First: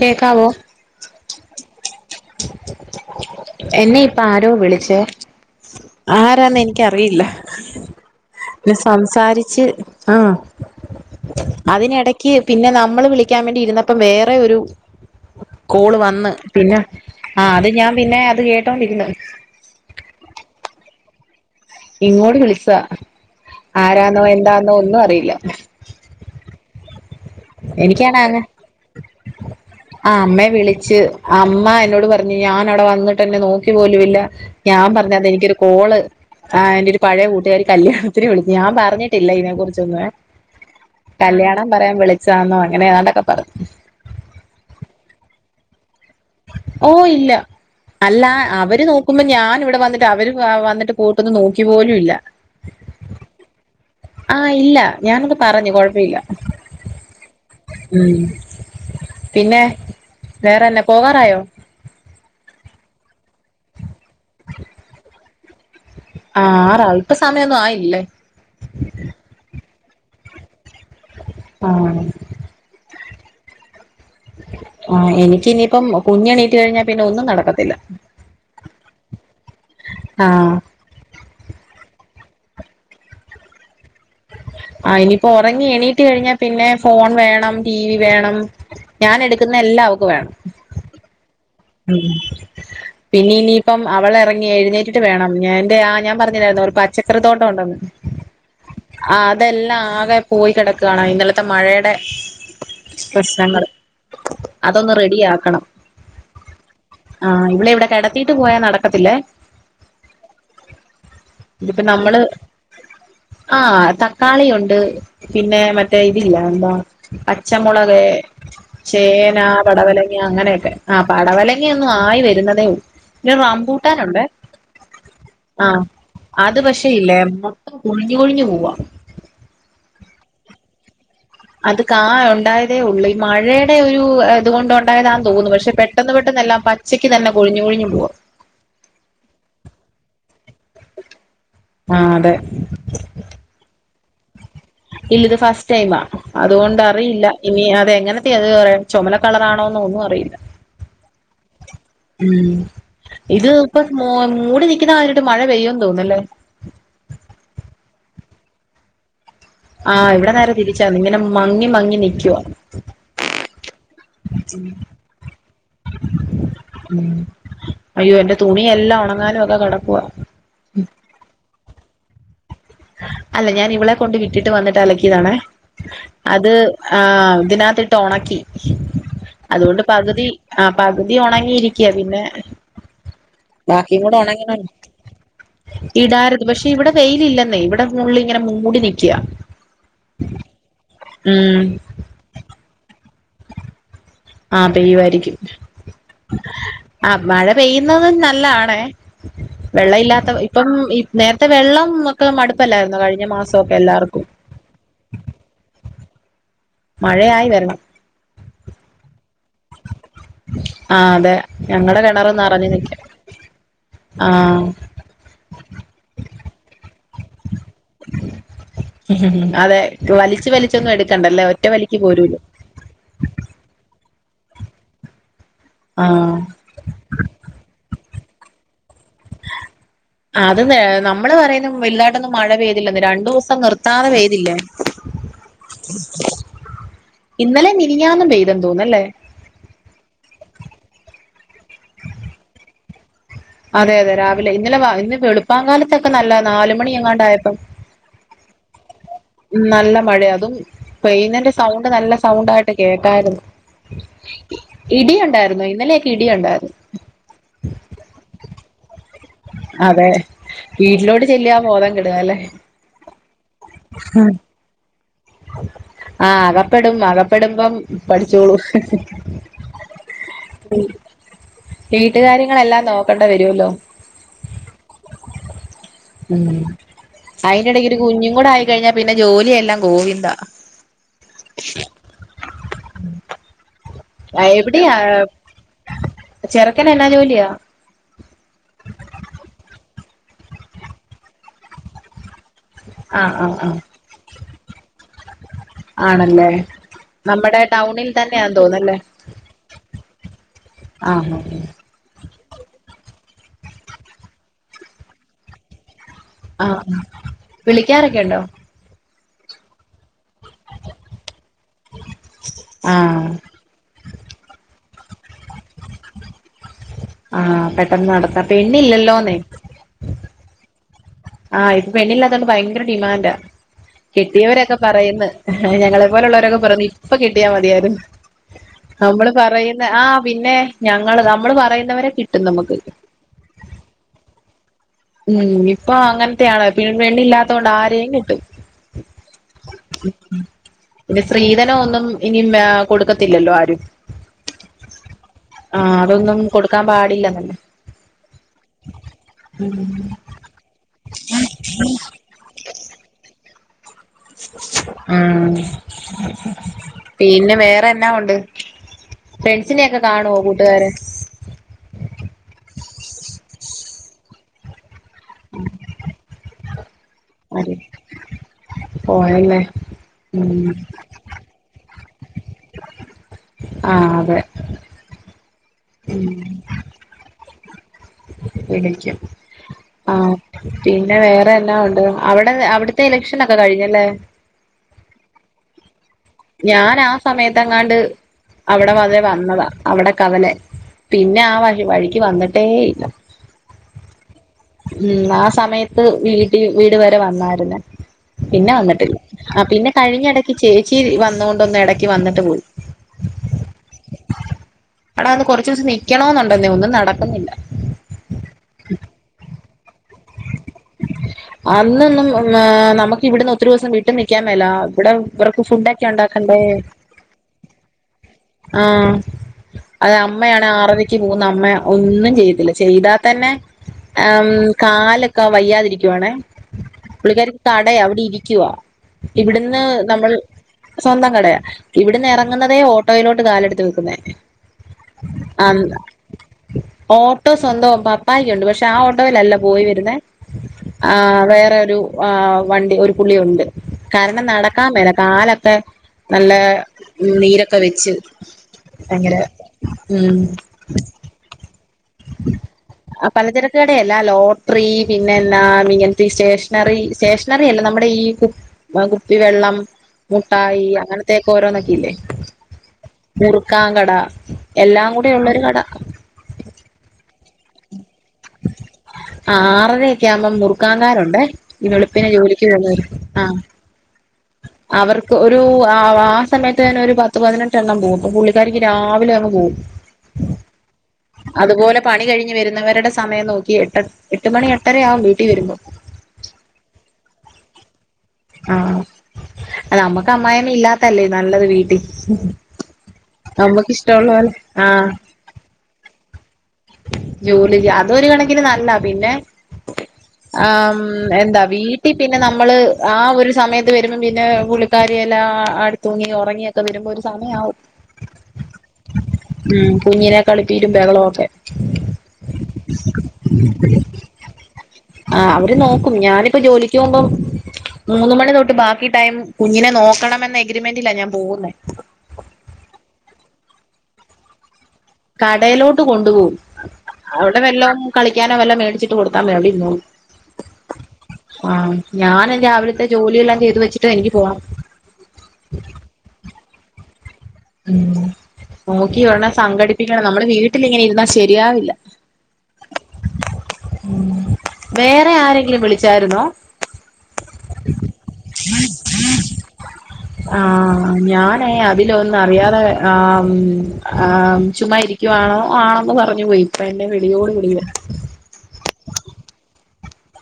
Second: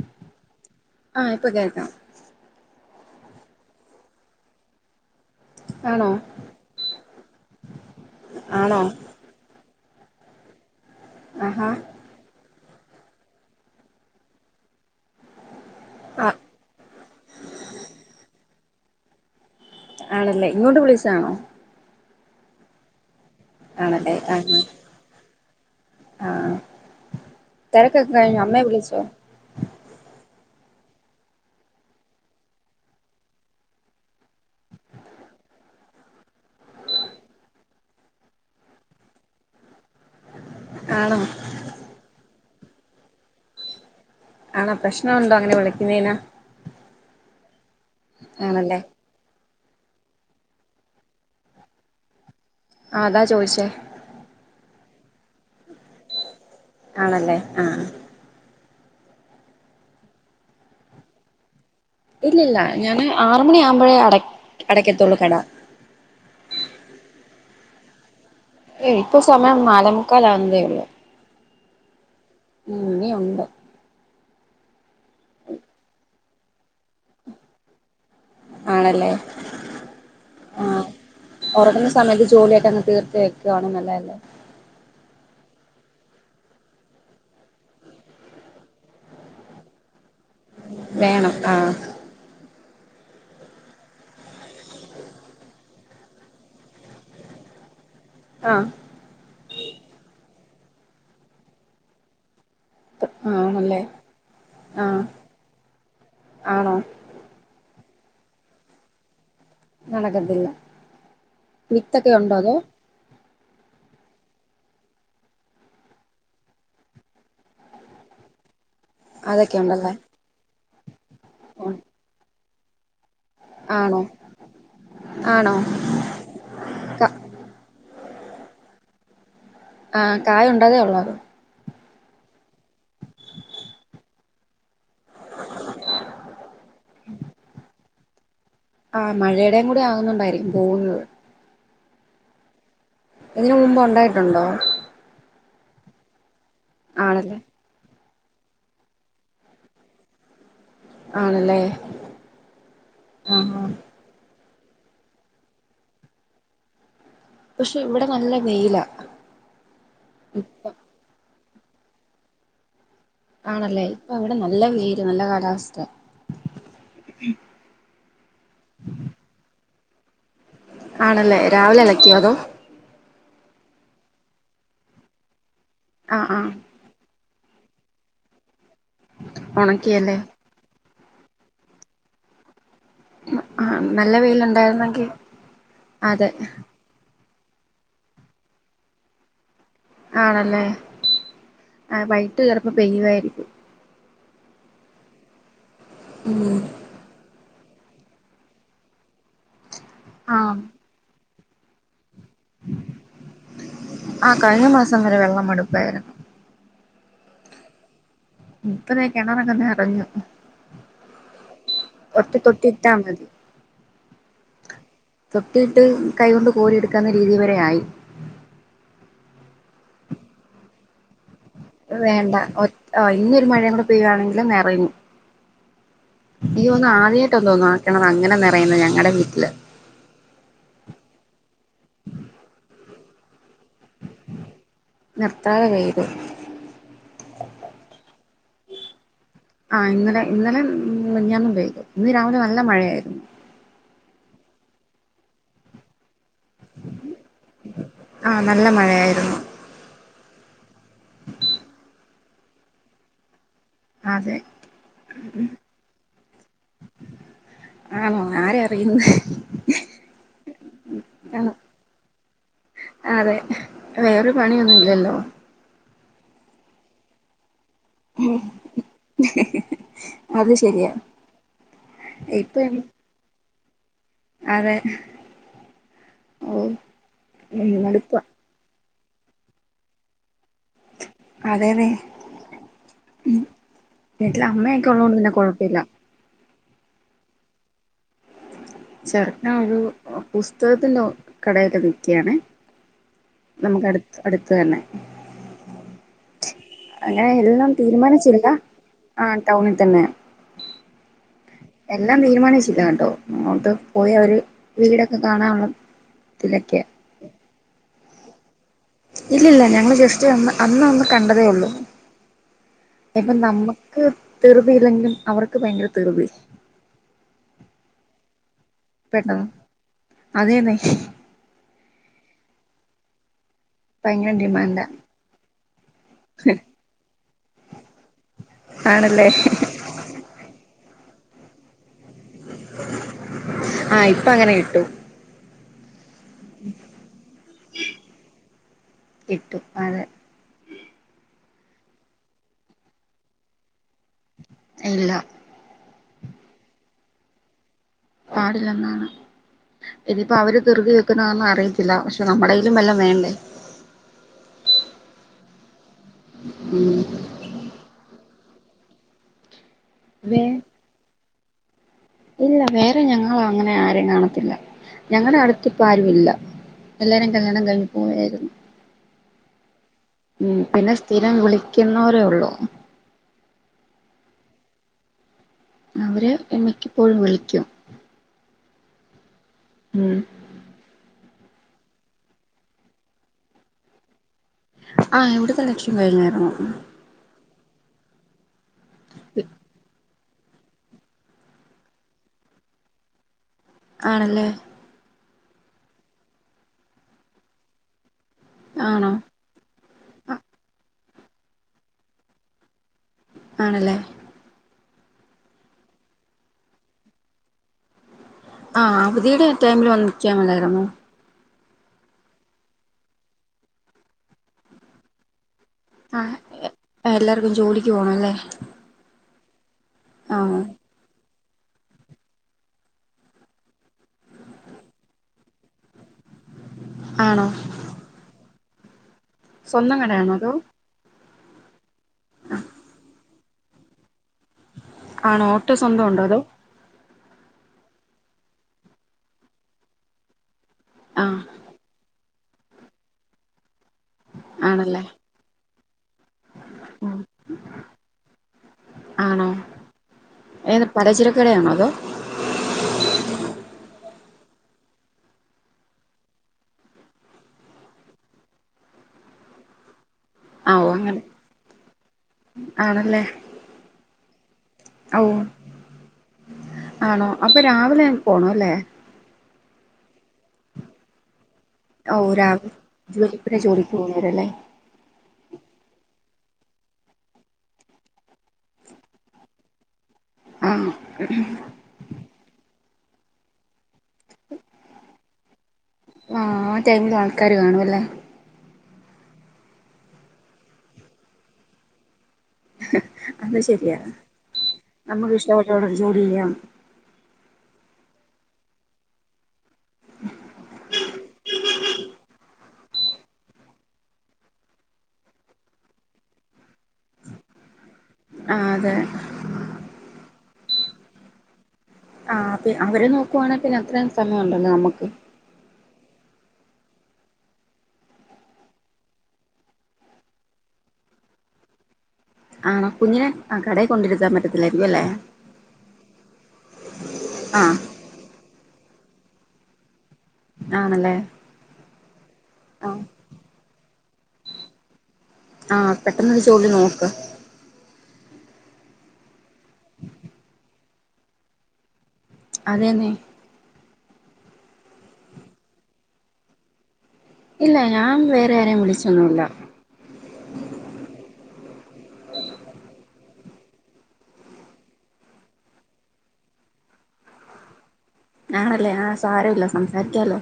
കേക്കാവോ? ആഹ് ഇപ്പ കേക്കാം എന്നെയിപ്പആരോ വിളിച്ചേ. ആണോ ആരാന്നെൻക്കറിയില്ല. പിനെ ആണോ സംസാരിച്ച്. ആഹ് ആഹാ അതിനെടയ്ക്ക് പിന്നെ നമ്മള് വിളിക്കാൻ വേണ്ടിയിരുന്നപ്പം വേറൊയൊരുകോള് ആ വന്ന്. പിന്നെ പി ആഹ് അത് ഞാൻ പിന്നെ അത് കേട്ടോണ്ടിരിന്ന്. ആണല്ലേ. ഇങ്ങോട്ട് വിളിച്ചതാണോ? ഇങ്ങോട്ട് വിളിച്ചതാ. ആണല്ലേ ആരാന്നോ ആഹ് എന്താന്നോ ഒന്നും അറിയില്ല. ആഹ് തിരക്കൊക്കെ എനിക്കാണേ അങ്ങ് കഴിഞ്ഞോ അമ്മയെ വിളിച്ചോ ആ അമ്മയെ വിളി ച്ച് അമ്മ എന്നോട് പറഞ് ഞാൻ അവടെ വന്നിട്ട് എന്നെ ന്നോക്കി പോലും ഇല്ല. ഞാൻ പറഞ് അതെനിക്കൊരു കോള് കോള് ആ എന്റൊരു പഴേ കൂട്ടുകാരി കല്യാണത്തിന് വിളിച്ചു. ഞാൻ പറഞ്ഞിട്ടില്ലയ്നെ കുറിച്ചൊന്നുവേ. ആണോ കല്യാണം പറയാൻ വിളിച്ചാന്നോ അങ്ങനെയെതാണ്ടൊക്കെ പറഞ്ഞു. ആണോ പ്രശ്നൊണ്ടോ അങ്ങനെ വിളിക്കുന്നേന്? ഓ ഇല്ല. അല്ല ആണല്ലേ അവര് നോക്കുമ്പോ ഞാൻ ഇവിടെ ട്ട് വന്ന്ട്ട് അവര് വ വന്ന്ട്ട് പൂട്ടൊന്ന് നോക്കിപ്പോലുല്ല. അതാ ചോയ്ച്ചേ ആഹ്, ഇല്ല ഞാനത് പറഞ്ഞു കൊഴപ്പീല്ല. ആണല്ലേ ആഹ് പിന്നെ വേറെന്ന പോകാറായോ? ഇല്ലല്ല. ഞാൻ ആറ് മണിയാകുമ്പഴേ അട അടക്കത്തൊള്ളൂ കടാ. ആ ആറാ ഇപ്പസമയൊന്നായില്ലേ ഏയ് ഇപ്പൊ സമയം നാലേമുക്കാലാകുന്നതേ ഉള്ളൂ ആ ഉം ഇനിയുണ്ട് ആ എനിക്ക് ഇനിയിപ്പം കുഞ്ഞ് എണീറ്റ് കഴിഞ്ഞാ പിന്നെ ഒന്നും നടക്കത്തില്ല ആണല്ലേ ആ ഉറങ്ങുന്ന സമയത്ത് ജോലിയൊക്കെ അങ്ങ് തീർത്ത് വെക്കുവാണേൽ നല്ലതല്ലേ ആ ഇനിപ്പോ ഒറങ്ങി എണീറ്റ് കഴിഞ്ഞാ പിന്നെ ഫോൺ വേണം ടി വി വേണം ഞാൻ എടുക്കുന്ന എല്ലാം അവ്ക്ക് വേണം വേണം ആ ഉം പിന്നെ ഇനിയിപ്പം അവള് ഇറങ്ങി എഴുന്നേറ്റിട്ട് വേണം ഞാഎന്റെ ആ ഞാൻ പറഞ്ഞില്ലായിരുന്നോ ഒരു പച്ചക്കറി തോട്ടം ഉണ്ടെന്ന് ആ അതെല്ലാം ആകെ പോയ്‌ കെടക്കേണ് ഇന്നലത്തെ മഴേടെ ആഹ് പ്രശ്നങ്ങള് ആണല്ലേ അതൊന്ന് ആഹ് റെഡിയാക്കണം ആണോ ല്ലെ ഇവിടെ കെടത്തിട്ട് പോയാ ന്നടക്കത്തില്ലേ നടക്കത്തില്ല ഇതിപ്പോ വിത്തൊക്കെ നമ്മള് ഉണ്ടോ അതോ ആ തക്കാളിയുണ്ട് പിന്നെ മറ്റേ ഇതില്ലേ എന്താ പച്ചമുളകെ ചേന അതൊക്കെ ഉണ്ടല്ലേ പടവലങ്ങ അങ്ങനെയൊക്കെ ആ പടവലങ്ങ ഒന്നും ആയി വരുന്നതേ ഉള്ളൂ പിന്നെ റമ്പൂട്ടാൻ ആണോ ഉണ്ട് ആണോ ആ അത് പക്ഷേ ക ഇല്ലേ കൊഴിഞ്ഞു കൊഴിഞ്ഞു പോവാ ആ കായ ഉണ്ടാതേ ഉള്ളത് അത് കാ ഉണ്ടായതേ ഉള്ളൂ ഈ മഴയുടെ ഒരു ഇതുകൊണ്ട് ഉണ്ടായതാെന്ന് തോന്നുന്നു പക്ഷെ പെട്ടെന്ന് പെട്ടെന്ന് എല്ലാം പച്ചക്കക്ക് തന്നെ കൊഴിഞ്ഞു കൊഴിഞ്ഞു പോവാ ആ മഴടയും കൂടി ആവുന്നുണ്ടായിരിക്കും പോകുന്നത് ആ അതെ ഇതിന് മുമ്പ് ഉണ്ടായിട്ടുണ്ടോ ഇല്ല ഇത് ഫസ്റ്റ് ടൈം അതുകൊണ്ട് അറിയില്ല ആണല്ലേ ഇനി അതെങ്ങനെ അത് ചുമല കളറാണോന്ന് ഒന്നും അറിയില്ല ആണല്ലേ ഉ ഇത് ആഹ് ആഹ് ഇപ്പോ മൂട് നിക്കുന്ന കണ്ടിട്ട് മഴ പെയ്യോന്ന് തോന്നുന്നല്ലേ പക്ഷെ ഇവിടെ നല്ല വെയിലാ ആ ഇവിടെ നേരെ തിരിച്ചാ ഇങ്ങനെ മങ്ങി മങ്ങി നിക്കുവാ ആണല്ലേ ഇപ്പൊ അവിടെ നല്ല വെയില് നല്ല കാലാവസ്ഥ അയ്യോ എന്റെ തുണിയെല്ലാം ഉണങ്ങാനും ഒക്കെ കിടക്കുവാ ആണല്ലേ രാവിലെ അലക്കിയോ അതോ അല്ല ഞാൻ ഇവളെ കൊണ്ട് വിട്ടിട്ട് വന്നിട്ട് അലക്കിയതാണെ ആഹ് ആഹ് അത് ആ ഇതിനകത്തിട്ട് ഉണക്കി അതുകൊണ്ട് ഒണക്കിയല്ലേ പകുതി ആ പകു ഇതി ഉണങ്ങിയിരിക്കുക പിന്നെ ആഹ് ബാക്കി നല്ല കൂടി ഉണക്കി വെയിലുണ്ടായിരുന്നെങ്കി അതെ ഇടാരുത് പക്ഷെ ഇവിടെ വെയിലല്ല ഇവിടെ ഫുള്ളിങ്ങനെ മൂടി നിക്കുക ആണല്ലേ ആ വൈകിട്ട് ചെലും പെയ്യുമായിരിക്കും ആ. പെയ്യുമായിരിക്കും ഉം പെയ്യുന്നതും നല്ലതണ വെള്ള ഇല്ലാത്ത ആഹ് ഇപ്പം നേരത്തെ വെള്ളം മടുപ്പല്ലായിരുന്നോ കഴിഞ്ഞ മാസമൊക്കെ എല്ലാർക്കും ആഹ് കഴിഞ്ഞ മാസം വരെ വെള്ളം മടുപ്പായിരുന്നു മഴയായി വരണം തന്ന കിണറങ്ങന്ന് നിറഞ്ഞു ആ അതെ ഞങ്ങടെ കിണറ് ഒട്ടു തൊട്ടി നറഞ്ഞു നിക്ക ഇട്ടാ മതി ആ തൊട്ടിയിട്ട് കൈകൊണ്ട് കോരിയെടുക്കാവുന്ന രീതി വരെ ആയി ഉ അതെ വലിച്ചു വലിച്ചൊന്നും എടുക്കണ്ടല്ലേ ഒറ്റ വലിക്ക് വേണ്ട പോരൂല്ലോ ഒ ഇന്നൊരു മഴയും കൂടെ പെയ്യയാണെങ്കിൽ നിറഞ്ഞു ആ ഇഈ ഒന്ന് ആദ്യമായിട്ട് ഒന്തോന്ന ആക്കണ അങ്ങനെ നിറയുന്നത് ഞങ്ങ അത് നമ്മള് പറയുന്നു വലുതാട്ടൊന്നും മഴ പെയ്തില്ല രണ്ടു ദിവസം നിർത്താതെ പെയ്തില്ലേ തതെ വയ്ത് ഇന്നലെ മരിഞ്ഞാന്നും വെയതം തോന്നല്ലേ ഉ ഞന്നുംപയോഗിക്കും ഇന്ന് രാവിലെ നല്ല മഴയായിരുന്നു അതെ അതെ രാവിലെ ഇന്നലെ ഇന്ന് വളുപ്പംകാലത്തൊക്കെ നല്ല നാല മണി എങ്ങാണ്ടായപ്പം ആഹ് നല്ല മഴയായിരുന്നു നല്ല മഴയ അതും പെയുന്നന്റെ സൗണ്ട് നല്ല സൗണ്ട ആായിട്ട് കേക്കായിരുന്നു അതെ ഇടിയ ഉണ്ടായിുന്ന ഇന്നലെയൊക്കെ ഇടിയ ഉണ്ടായിരുന്നു ആണോ ആരെ അറിയുന്നു അതെ വീട്ടിലോട് ആണ് ചെല്ലിയാ ബോധം കിടുന്നല്ലേ അതെ വേറൊരു പണിയൊന്നുംല്ലല്ലോ ആഹ അകപ്പെടും അകപ്പെെടുമ്പം പഠിച്ചോളൂ അത് ശരിയാ വീട്ടുകാര്യങ്ങളെല്ലാം നോക്കണ്ടി വരുല്ലോ അ ഉം അയിന്റെ ഡഗ്ര മടുപ്പ കുഞ്ഞും കൂടെ ആയിക്കഴിഞ്ഞാ പിന്നെ ജോലിയെല്ലാം ഗോവിന്ദാ അതെതേ ഉ വീട്ടില് അമ്മയൊക്കെ ഉള്ളതുകൊണ്ട് നിന്നെ കുഴപ്പമില്ല ചെറുക്കന എന്നാ ജോലിയാ ചെർക്ക ഒരു പുസ്തകത്തിന്റെ കടയില് നിക്കയണേ ആ ആ ആ നമുക്ക് അടുത്ത് അടുത്ത തന്നെ ആണല്ലേ അങ്ങനെ നമ്മുടെ എല്ലാം ടൗണിൽ തന്നെയാ തീരുമാനിച്ചില്ല തോന്നല്ലേ ആ ടൗണിൽ തന്നെ ആ എല്ലാം തീരുമാനിച്ചില്ല കേട്ടോ അങ്ങോട്ട് പോയി അവര് വീടൊക്കെ കാണാനുള്ള ആ ഇതിലൊക്കെയാ ആ വിളിക്കാറൊക്കെ ഉണ്ടോ ഇല്ലല്ല ഞങ്ങള് ജസ്റ്റ്ന്ന് അന്ന്ന്ന് കണ്ട കണ്ടതേയുള്ളൂ ആഹ് ഇപ്പം നമ്മുക്ക് തൃറുതി ഇല്ലെങ്കിലും അവർക്ക് അവർക്ക് ഭയങ്കരം ധൃതി ആ പെട്ടെന്ന് നടത്ത പെണ്ണില്ലല്ലോന്നെ പെട്ടെന്ന് അതേന്നെ ആ ഇപ്പ വെണില്ലാതൊണ്ട് ഭയങ്കര ഡിമാൻഡാ ഭയങ്കര കിട്ടിയവരൊക്കെ ഡിമാൻഡാ പറയുന്നു ഞങ്ങളെപ്പോലെുള്ളവരൊക്കെ പറുന്നു ഇപ്പൊ കിട്ടിയാ മതിയരുന്നു ആണല്ലേ നമ്മള് പറയുന്ന ആ പിന്നെ ഞങ്ങള് നമ്മള് പറയുന്നവരെ കി ആ ഇപ്പൊ അങ്ങനെ കിട്ടും ഉം ഇപ്പൊ അങ്ങനെ [unintelligible] പിന്ന പെണ്ണില്ലാത്തോണ്ട് ആരെയും കിട്ടും കിട്ടും അതെ ഇ സ്ത്രീധനം ഒന്നും ഇനി കൊടുക്കത്തില്ലല്ലോ ആരും ഇല്ല ആഹ് അതൊന്നും കൊടുക്കാൻ പാടില്ല തന്നെ പാടില്ലെന്നാണ് ഇതിപ്പോ അവര് തൃറുതി വെക്കുന്നന്നും അറിയിത്തില്ല പക്ഷെ നമ്മുടെടേയ്യിലും വല്ലാം വേണ്ടേ ഉം ഉം പിന്നെ വേറെ എന്നാ ഉണ്ട് ഫ്രണ്ട്സിനെ ഒക്കെ കാണുവോ വേ കൂട്ടുകാര ഇല്ല വേറെ ഞങ്ങള അങ്ങനെ ആരെയ കാണത്തില്ല ഞങ്ങളുടെ അടുത്ത്പ്പ ആരു ഇല്ല എല്ലാരും കല്യാണം ആര് കഴഞ്ഞി പോവായിരുന്നു പോയല്ലേ ഉം ഉ പിന്നെ സ്ഥിരം വിളി ക്കുന്നോരേ ഉള്ളൂ ആതെ അവര് എമ്മക്ക്പ്പോഴും വിളിക്കും വിളിക്കും ആ ഉം പിന്നെ വേറെ അവിടെന്നാ ഉണ്ട് അവിടെ അവിടുത്തെ ഇലക്ഷൻ ഒക്കെ കഴിഞ്ഞല്ലേ ആ ഇവിടുത്തെ ഇലക്ഷൻ കഴിഞ്ഞരുന്നു ഞാൻ ആ സമയത്ത് അങ്ങാണ്ട് അവിടെ വരെ വന്നതാ അവിടെ കവല പിന്നെ ആ വഴി വഴിക്ക് വന്നിട്ടേ ഇല്ല ആണല്ലേ ഉം ആ സമയത്ത് വീട്ട വീട് വരെ വന്നായിരുന്നേ പിന്നെ ആണോ വന്നിട്ടില്ല ആ പിന്നെ കഴിഞ്ഞ ഇടക്ക് ചേച്ചി വന്ന കൊണ്ടോണ്ട് ഒന്ന് ഇടക്ക് വന്നിട്ട് പോയി ആണല്ലേ അടാ അന്ന് കൊറച്ച ദിവസം നിക്കണ എന്നുണ്ടെന്നെ ഒന്നും നടക്കുന്നില്ല ആ അവധിയുടെ ടൈമില് വന്നു നി ക്കാൻ മേലായിരുന്നോ അന്നൊന്നും നമുക്ക് ഇവിടന്ന് ഒത്തിരി ദിവസം വീട്ടിൽ നൽക്കാൻ മേല ഇവിടെ ഇവ- ഫുഡ് ഒക്കെ ആഹ് ഉണ്ടാക്കണ്ടേ എല്ലാർക്കും ജോലിക്ക് പോണം അല്ലേ ആ അത് ആഹ് അമ്മയാണ് ആറരക്ക് പോകുന്ന അമ്മ ഒന്നും ചെയ്ത്തില്ല ചെയ്താൽ തന്നെ ആ കാലൊക്കെ വയ്യാതിരിക്കുവാണേ ആണോ പുള്ളിക്കാർക്ക് കടയാ അവിടെ ഇരിക്കുവാ ഇവിടുന്ന് സ്വന്തം നമ്മൾ കടയാണോ അതോ സ്വന്തം കടയാ ഇവിടുന്ന് ഇറങ്ങുന്നതേ ഓട്ടോയിലോട്ട് കാലെടുത്ത് വെക്കുന്നേ ആണോ ഓട്ടോ സ്വന്തം ഉണ്ടോ അതോ ഓട്ടോ സ്വന്തം പപ്പായക്കുണ്ട് പക്ഷെ ആ ഓട്ടോയില്ല പോയി വരുന്നെ ആ ആഹ് വേറെ ഒരു ആ വണ്ടി ഒരു പുള്ളിയുണ്ട് കാരണം നടക്കാ ആണല്ലേ മേലെ കാലൊക്കെ നല്ല നീരൊക്കെ വെച്ച് അങ്ങന ആണോ ഉം ഏത് പലചരക്കടയാണോ അതോ പലചരക്ക് കടയല്ല ലോട്ടറി പിന്നെ എന്നാ ഇങ്ങനത്തെ സ്റ്റേഷനറി സ്റ്റേഷനറി അല്ല നമ്മുടെ ഈ കു കുപ്പിവെള്ളം ആ മുട്ടായി ഓ അങ്ങനെ അങ്ങനത്തെയൊക്കെ ഓരോന്നൊക്കെയില്ലേ ആണല്ലേ മുറുക്കാൻ കട എല്ലാം ഓ കൂടെ ഒള്ളൊരു കട ആണോ അപ്പൊ രാവിലെ അങ്ങ് പോണ അല്ലേ ആ ആറരയൊക്കെ ആവുമ്പം മുറുക്കാകാരുണ്ടേ ഈ ഓ എളുപ്പിനെ ജോലിക്ക് രാവിലെ പേന്നവര് ആ ജോലിപ്പന്നെ ജോലിക്ക് പോകുന്നവരല്ലേ അവർ ക്ക് ഒരു ആ സമയത്ത് തന്നനെ ഒരു പത്ത് പതിനെട്ടെണ്ണം പോവും അപ്പൊ പുള്ളിക്കാരിക്ക് രാവിലെ അങ്ങ് പോവും ആഹ് അതുപോലെ പണി കഴിഞ്ഞ് വരുന്നവരുടെ സമയം നോക്കിയിട്ട് എട്ട് മണി എട്ടരയാവും വീട്ടി വരുമ്പോ കാര് കാണും അല്ലേ ആ നമ്മുക്ക് അമ്മായിയമ്മ ഇല്ലാത്തല്ലേ നല്ലത് വീട്ടി അത് നമ്മക്ക് ശരിയാ ഇഷ്ടള്ള പോലെ ആ നമുക്ക് ഇഷ്ടപ്പെട്ടോടെ ജോലി ചെയ്യാം ജോലിക്ക് അതൊരു കണക്കിന് നല്ല പിന്നെ ആ ഉം എന്താ വീട്ടിൽ പിന്നെ നമ്മള് ആ ഒരു സമയത്ത് വരുമ്പോം പിന്നെ പുള്ളിക്കാരി എല്ലാം അടുത്തൂങ്ങി ഒറങ്ങി ക്കെ വരുമ്പോ ഒരു സമയാവും ആ അതെ ഉം കുഞ്ഞിനെ കളിപ്പീരും ബഹളവും ഒക്കെ ആ അത് അവര് നോക്കുവാണെ പിന്നെ അത്രയും സമയമുണ്ടല്ലോ നമ്മുക്ക് ആ അവര് നോക്കും ഞാനിപ്പോ ജോലിക്ക് പോകുമ്പോം മൂന്ന് മണി തൊട്ട് ബാക്കി ടൈം കുഞ്ഞിനെ നോക്കണമെന്ന എഗ്രിമെന്റിലാ ഞാൻ പോകുന്നേ ആണോ കുഞ്ഞിനെ ആ കടയിൽ കൊണ്ടിരുത്താൻ പറ്റത്തില്ല കടയിലോട്ട് കൊണ്ടുപോകും അവിടെ ആ വല്ലോ കളിക്കാനോ വല്ല മേടിച്ചി ട്ട് കൊടുത്താമെ അവിടെ ഇരുന്നോളും ആണല്ലേ ആ ഞാൻ ആ രാവിലത്തെ ജോലിയെല്ലാം ചെയ്തു വെച്ചിട്ട് എനിക്ക് പോണം ആ പെട്ടെന്നൊരു ജോലി നോക്ക് ഉം നോക്കി ഉനെ സംഘടിപ്പിക്കണം നമ്മുടെ വീട്ടിലിങ്ങനെ ഇരുന്നാ ശരിയാവില്ല അത് തന്നെ ഉം വേറെ ആരെങ്കിലും വിളിച്ചാരുന്നോ ഇല്ല ഞാൻ വേറെ ആരേം വിളിച്ചൊന്നും ഇല്ല ഏ അതിലൊ ന്ന് അറിയാതെ ആഹ് മ് ആ ചുമ്മാ ഇരിക്കുവാണോ ആണന്ന് പറഞ്ഞു പോയി ഇപ്പ എന്നെ വിളി യോട് വിളിയാ ആണല്ലേ ആ സാര ഇല്ല സംസാരിക്കാലോ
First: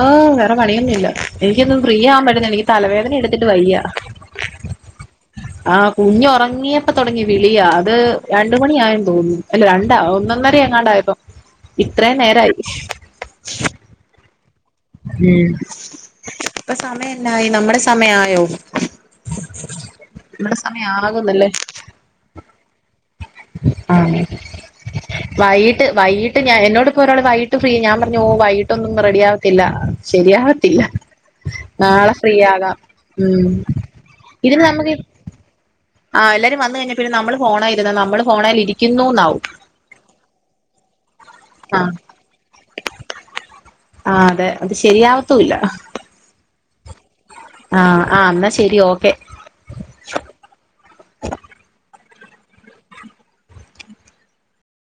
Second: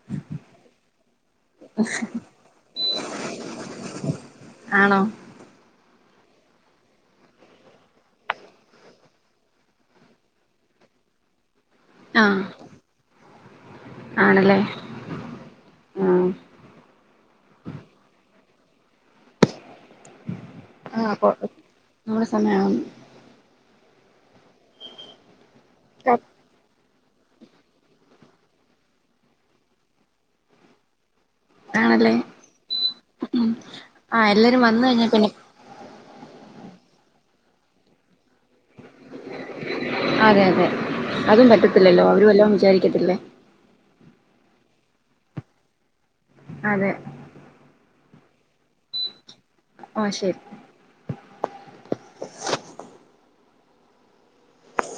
ആഹ് വേറെ പണിയൊന്നു ഇല്ല എനിക്കൊന്നും ഫ്രീ ആവാൻ പറ്റില്ല എനിക്ക് തലവേദന എടുത്തിട്ട് വയ്യ അ ആണോ ആഹ് കുഞ്ഞ് ഒറങ്ങിയപ്പ തൊടങ്ങിയ വിളിയാ അത് രണ്ട് മണിയായെന്നു തോന്നുന്നു അല്ല രണ്ടാ ഒന്ന് ഒന്നരയാ എങ്ങാണ്ടായപ്പോ ഇത്രയും ആ നേരായി ആണല്ലേ ഉം ആ ഇപ്പ സമയം എന്നായി നമ്മ്ടെ സമയം ആയോ നമ്മടെ സമയം ആ കൊ- ആകുന്നില്ലേ നമ്മുടെ സമയം ആണോ വയ്യിട്ട് വയ്യിട്ട് ഞാൻ എന്നോട് ഇന്ന്പ്പോ ഒരാള് വയ്യിട്ട് ഫ്രീ ഞാൻ പറഞ്ഞു ഓ വയ്യിട്ടൊന്നും റെഡി ആകത്തില്ല ശരിയാവത്തില്ല ആണല്ലേ നാളെ ഫ്രീ ആകാം ഉം ആ ഇതിന് എല്ലാരും വന്ന് നമ്മക്ക് ഇ കഴിഞ്ഞാ പിന്നെ ആ എല്ലാരും വന്ന് കഴിഞ്ഞാ പിന്നെ നമ്മള് ഫോണായിരുന്നാ നമ്മള് ഫോണേലിരി അതെ അതെ അതും ആഹ് പറ്റത്തില്ലല്ലോ അവരു വല്ലോം വിജാരിക്കത്തില്ലേ ആ അതെ അത് ശരിയാവത്തൂ ഇല്ല അതെ ആഹ് ആ എന്നാ ശെരി ഓക്കെ ആഹ് ശരി